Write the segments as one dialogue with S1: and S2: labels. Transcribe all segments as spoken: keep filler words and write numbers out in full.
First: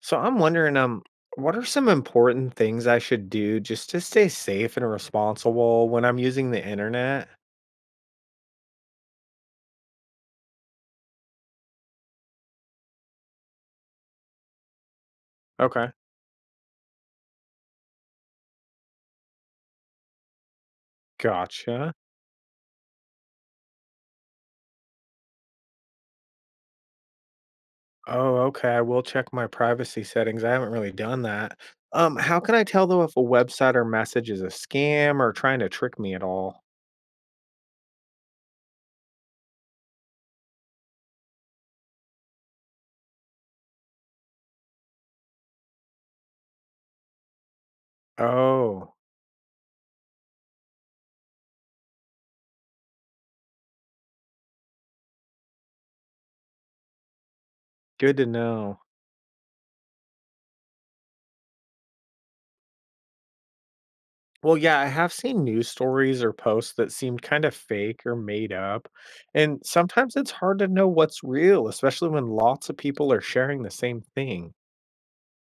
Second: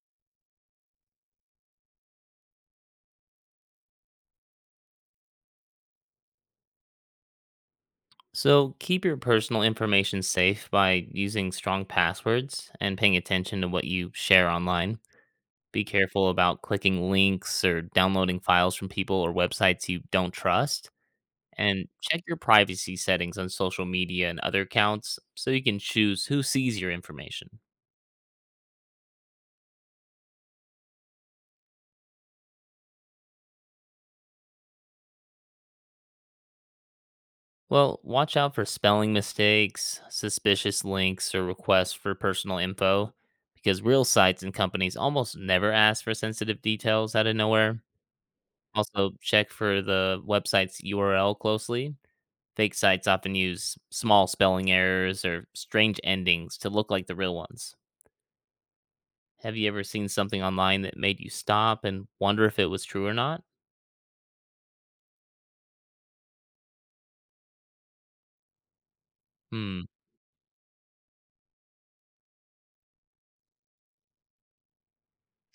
S1: So I'm wondering, um, what are some important things I should do just to stay safe and responsible when I'm using the internet?
S2: So keep your personal information safe by using strong passwords and paying attention to what you share online. Be
S1: Okay.
S2: careful about clicking links or downloading files from people or websites you don't trust. And
S1: Gotcha.
S2: check your privacy settings on social media and other accounts so you can choose who sees your information.
S1: Oh, okay. I will check my privacy settings. I haven't really done that. Um, how can I tell though if a website or message is a scam or trying to trick me at all?
S2: Well, watch out for spelling mistakes, suspicious links, or requests for personal info, because real sites and companies almost never ask for sensitive details out of nowhere.
S1: Oh,
S2: Also, check for the website's U R L closely. Fake sites often use small spelling errors or strange endings to look like the real ones.
S1: good to know.
S2: Have you ever seen something online that made you stop and wonder if it was true or not?
S1: Well, yeah, I have seen news stories or posts that seemed kind of fake or made up. And
S2: Hmm,
S1: sometimes it's hard to know what's real, especially when lots of people are sharing the same thing.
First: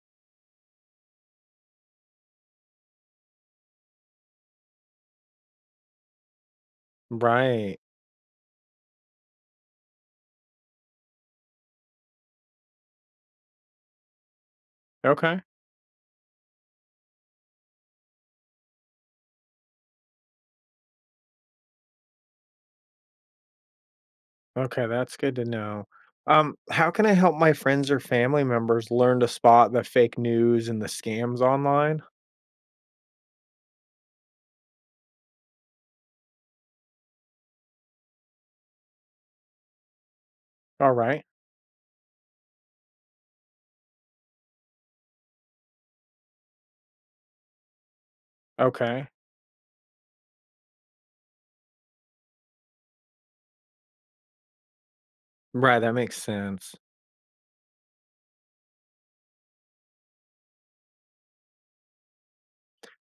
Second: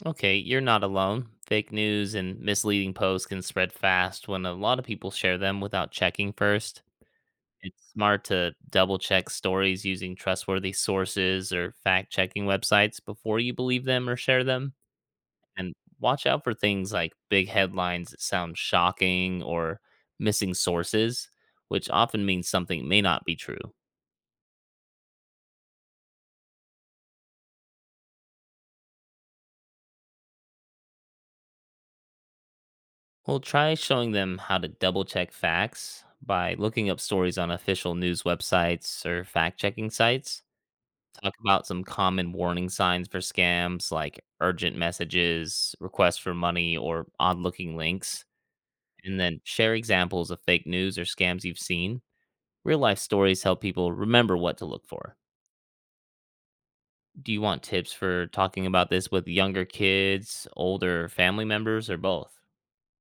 S2: okay, you're not alone. Fake news and misleading posts can spread fast when a lot of people share them without checking first.
S1: Right.
S2: It's smart to double check stories using trustworthy sources or fact checking websites before you believe them or share them.
S1: Okay.
S2: And watch out for things like big headlines that sound shocking or missing sources, which often means something may not be true.
S1: Okay, that's good to know. Um, how can I help my friends or family members learn to spot the fake news and the scams online?
S2: We'll try showing them how to double check facts by looking up stories on official news websites or fact checking sites.
S1: All right.
S2: Talk about some common warning signs for scams like urgent messages, requests for money, or odd looking links.
S1: Okay.
S2: And then share examples of fake news or scams you've seen. Real life stories help people remember what to look for.
S1: Right, that makes sense.
S2: Do you want tips for talking about this with younger kids, older family members, or both?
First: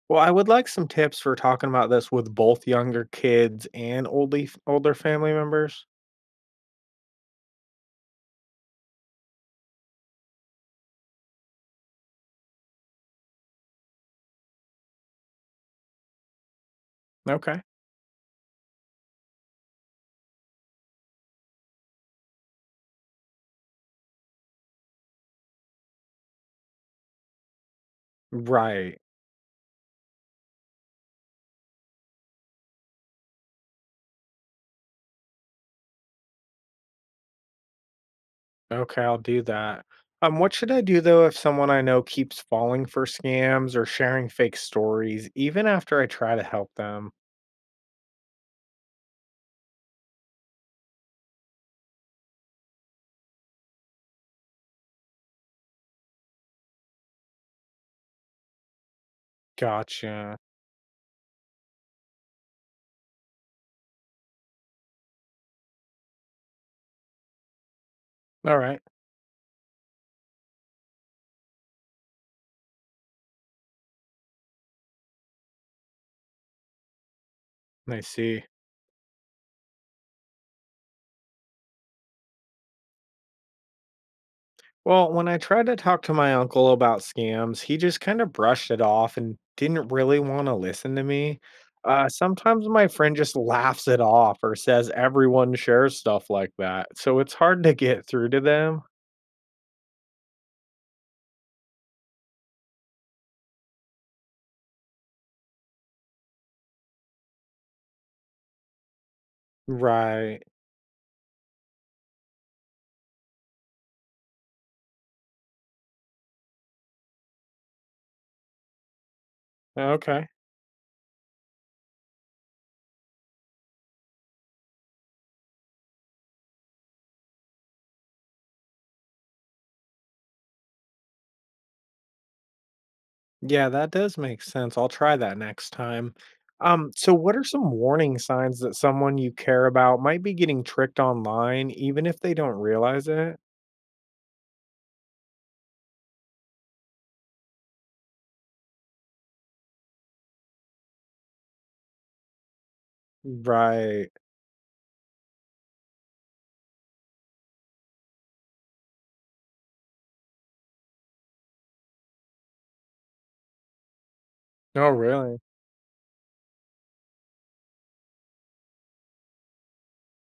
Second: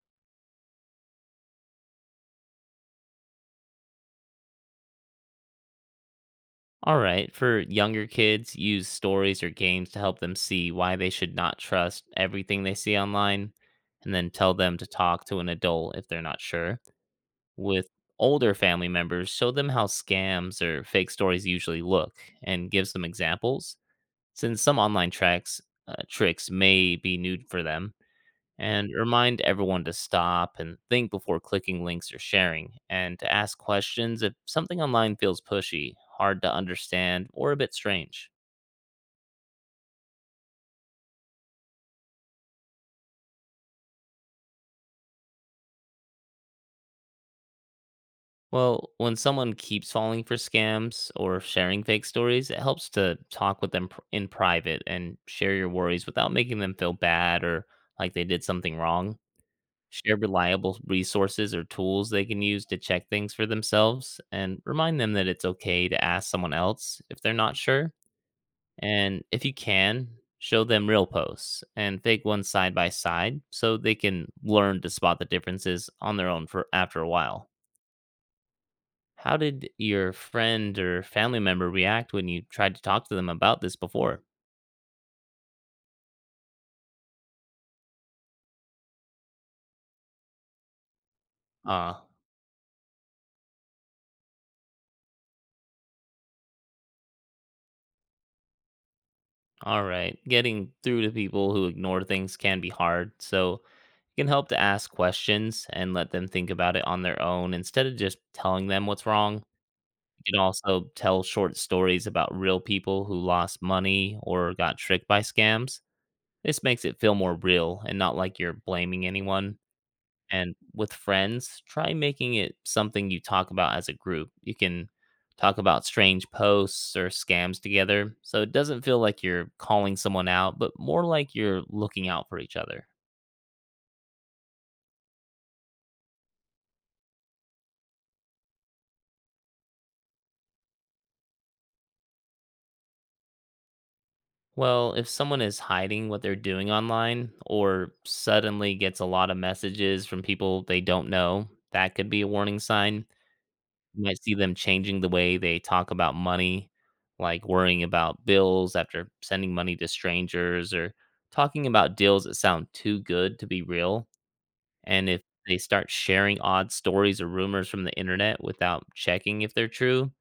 S1: Well, I would like some tips for talking about this with both younger kids and oldie, older family members.
S2: All right, for younger kids, use stories or games to help them see why they should not trust everything they see online, and then tell them to talk to an adult if they're not sure.
S1: Okay.
S2: With older family members, show them how scams or fake stories usually look and give some examples, since some online tracks, uh, tricks may be new for them. And
S1: Right.
S2: remind everyone to stop and think before clicking links or sharing, and to ask questions if something online feels pushy, hard to understand, or a bit strange.
S1: Okay, I'll do that. Um, what should I do though if someone I know keeps falling for scams or sharing fake stories, even after I try to help them?
S2: Well, when someone keeps falling for scams or sharing fake stories, it helps to talk with them pr- in private and share your worries without making them feel bad or like they did something wrong. Share
S1: Gotcha.
S2: reliable resources or tools they can use to check things for themselves, and remind them that it's okay to ask someone else if they're not sure.
S1: All right,
S2: And if you can, show them real posts and fake ones side by side so they can learn to spot the differences on their own for after a while.
S1: I see.
S2: How did your friend or family member react when you tried to talk to them about this before?
S1: Well, when I tried to talk to my uncle about scams, he just kind of brushed it off and didn't really want to listen to me.
S2: Ah,
S1: Uh, sometimes my friend just laughs it off or says everyone shares stuff like that, so it's hard to get through to them.
S2: all right. Getting through to people who ignore things can be hard, so it can help to ask questions and let them think about it on their own instead of just telling them what's wrong. You can
S1: Right.
S2: also tell short stories about real people who lost money or got tricked by scams. This makes it feel more real and not like you're blaming anyone.
S1: Okay.
S2: And with friends, try making it something you talk about as a group. You can talk about strange posts or scams together, so it doesn't feel like you're calling someone out, but more like you're looking out for each other.
S1: Yeah, that does make sense. I'll try that next time. Um, so what are some warning signs that someone you care about might be getting tricked online, even if they don't realize it?
S2: Well, if someone is hiding what they're doing online or suddenly gets a lot of messages from people they don't know, that could be a warning sign. You
S1: Right.
S2: might see them changing the way they talk about money, like worrying about bills after sending money to strangers or talking about deals that sound too good to be real.
S1: Oh,
S2: And if
S1: really?
S2: they start sharing odd stories or rumors from the internet without checking if they're true,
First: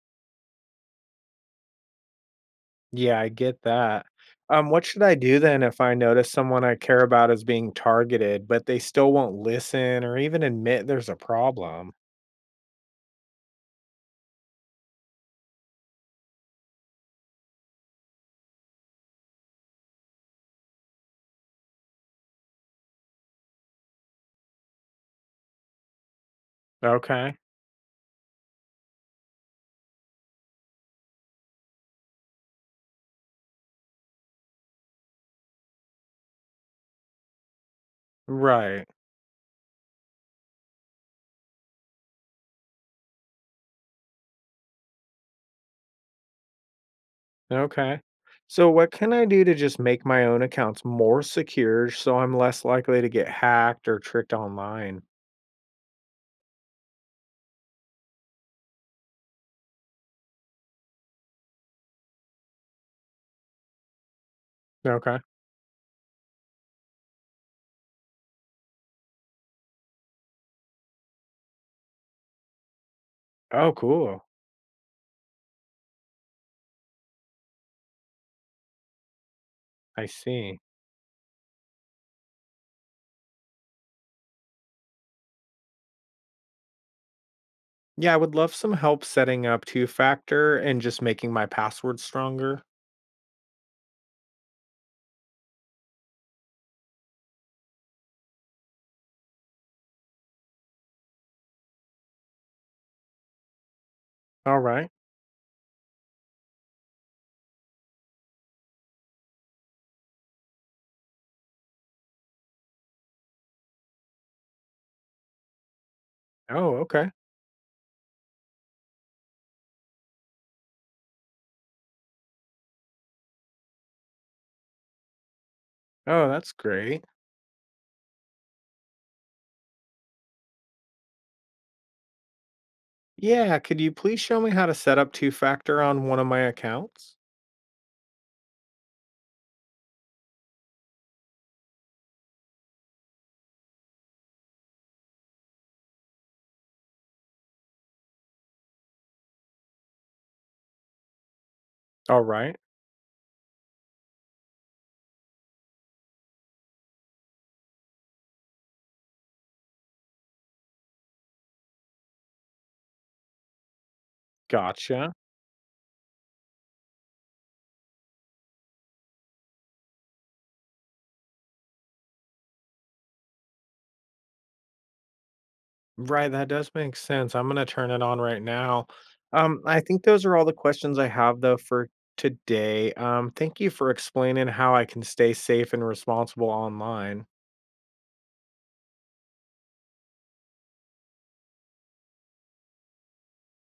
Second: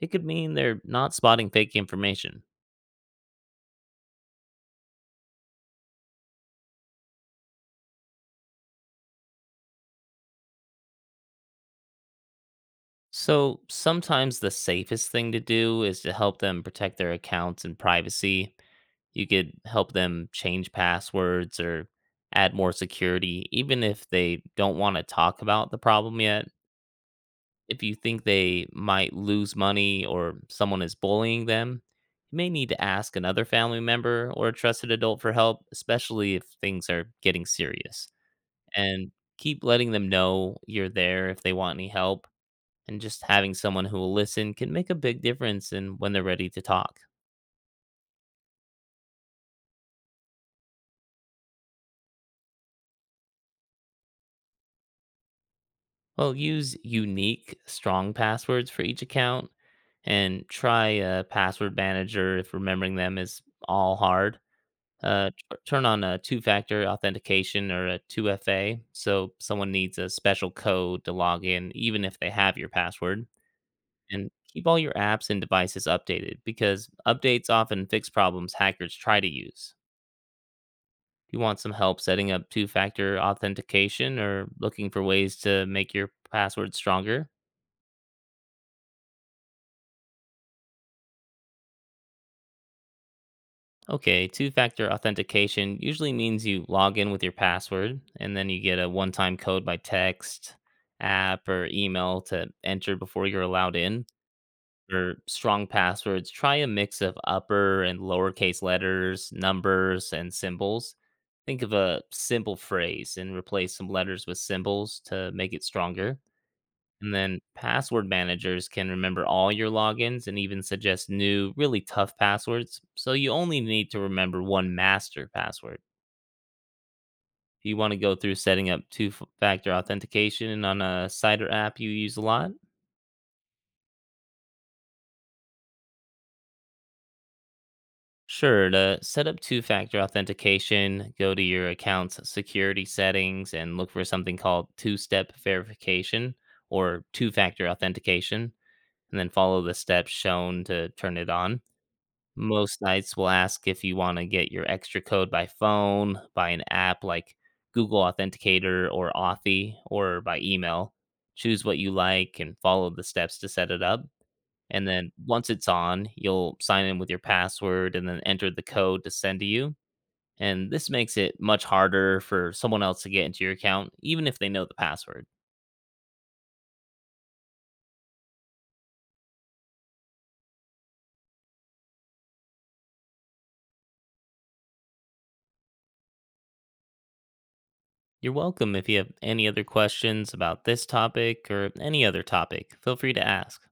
S2: it could mean they're not spotting fake information.
S1: Yeah, I get that. Um, what should I do then if I notice someone I care about is being targeted, but they still won't listen or even admit there's a problem?
S2: So sometimes the safest thing to do is to help them protect their accounts and privacy. You could help them change passwords or add more security, even if they don't want to talk about the problem yet.
S1: Okay.
S2: If you think they might lose money or someone is bullying them, you may need to ask another family member or a trusted adult for help, especially if things are getting serious.
S1: Right.
S2: And keep letting them know you're there if they want any help, and just having someone who will listen can make a big difference in when they're ready to talk.
S1: Okay. So, what can I do to just make my own accounts more secure so I'm less likely to get hacked or tricked online?
S2: Well, use unique, strong passwords for each account, and try a password manager if remembering them is all hard.
S1: Okay.
S2: Uh, t- turn on a two factor authentication or a two F A so someone needs a special code to log in, even if they have your password.
S1: Oh, cool.
S2: And keep all your apps and devices updated, because updates often fix problems hackers try to use.
S1: I see.
S2: Do you want some help setting up two factor authentication or looking for ways to make your password stronger?
S1: Yeah, I would love some help setting up two factor and just making my password stronger.
S2: Okay, two factor authentication usually means you log in with your password and then you get a one time code by text, app, or email to enter before you're allowed in.
S1: All right.
S2: For strong passwords, try a mix of upper and lowercase letters, numbers, and symbols. Think of a simple phrase and replace some letters with symbols to make it stronger.
S1: Oh, okay.
S2: And then password managers can remember all your logins and even suggest new, really tough passwords, so you only need to remember one master password.
S1: Oh, that's great.
S2: Do you want to go through setting up two factor authentication on a site or app you use a lot?
S1: Yeah, could you please show me how to set up two factor on one of my accounts?
S2: Sure, to set up two factor authentication, go to your account's security settings and look for something called two step verification or two factor authentication, and then follow the steps shown to turn it on.
S1: All right.
S2: Most sites will ask if you wanna get your extra code by phone, by an app like Google Authenticator or Authy, or by email. Choose what you like and follow the steps to set it up, and then
S1: Gotcha.
S2: once it's on, you'll sign in with your password and then enter the code to send to you, and this makes it much harder for someone else to get into your account, even if they know the password.
S1: Right, that does make sense. I'm gonna turn it on right now. Um, I think those are all the questions I have though for today. Um, thank you for explaining how I can stay safe and responsible online.
S2: You're welcome. If you have any other questions about this topic or any other topic, feel free to ask.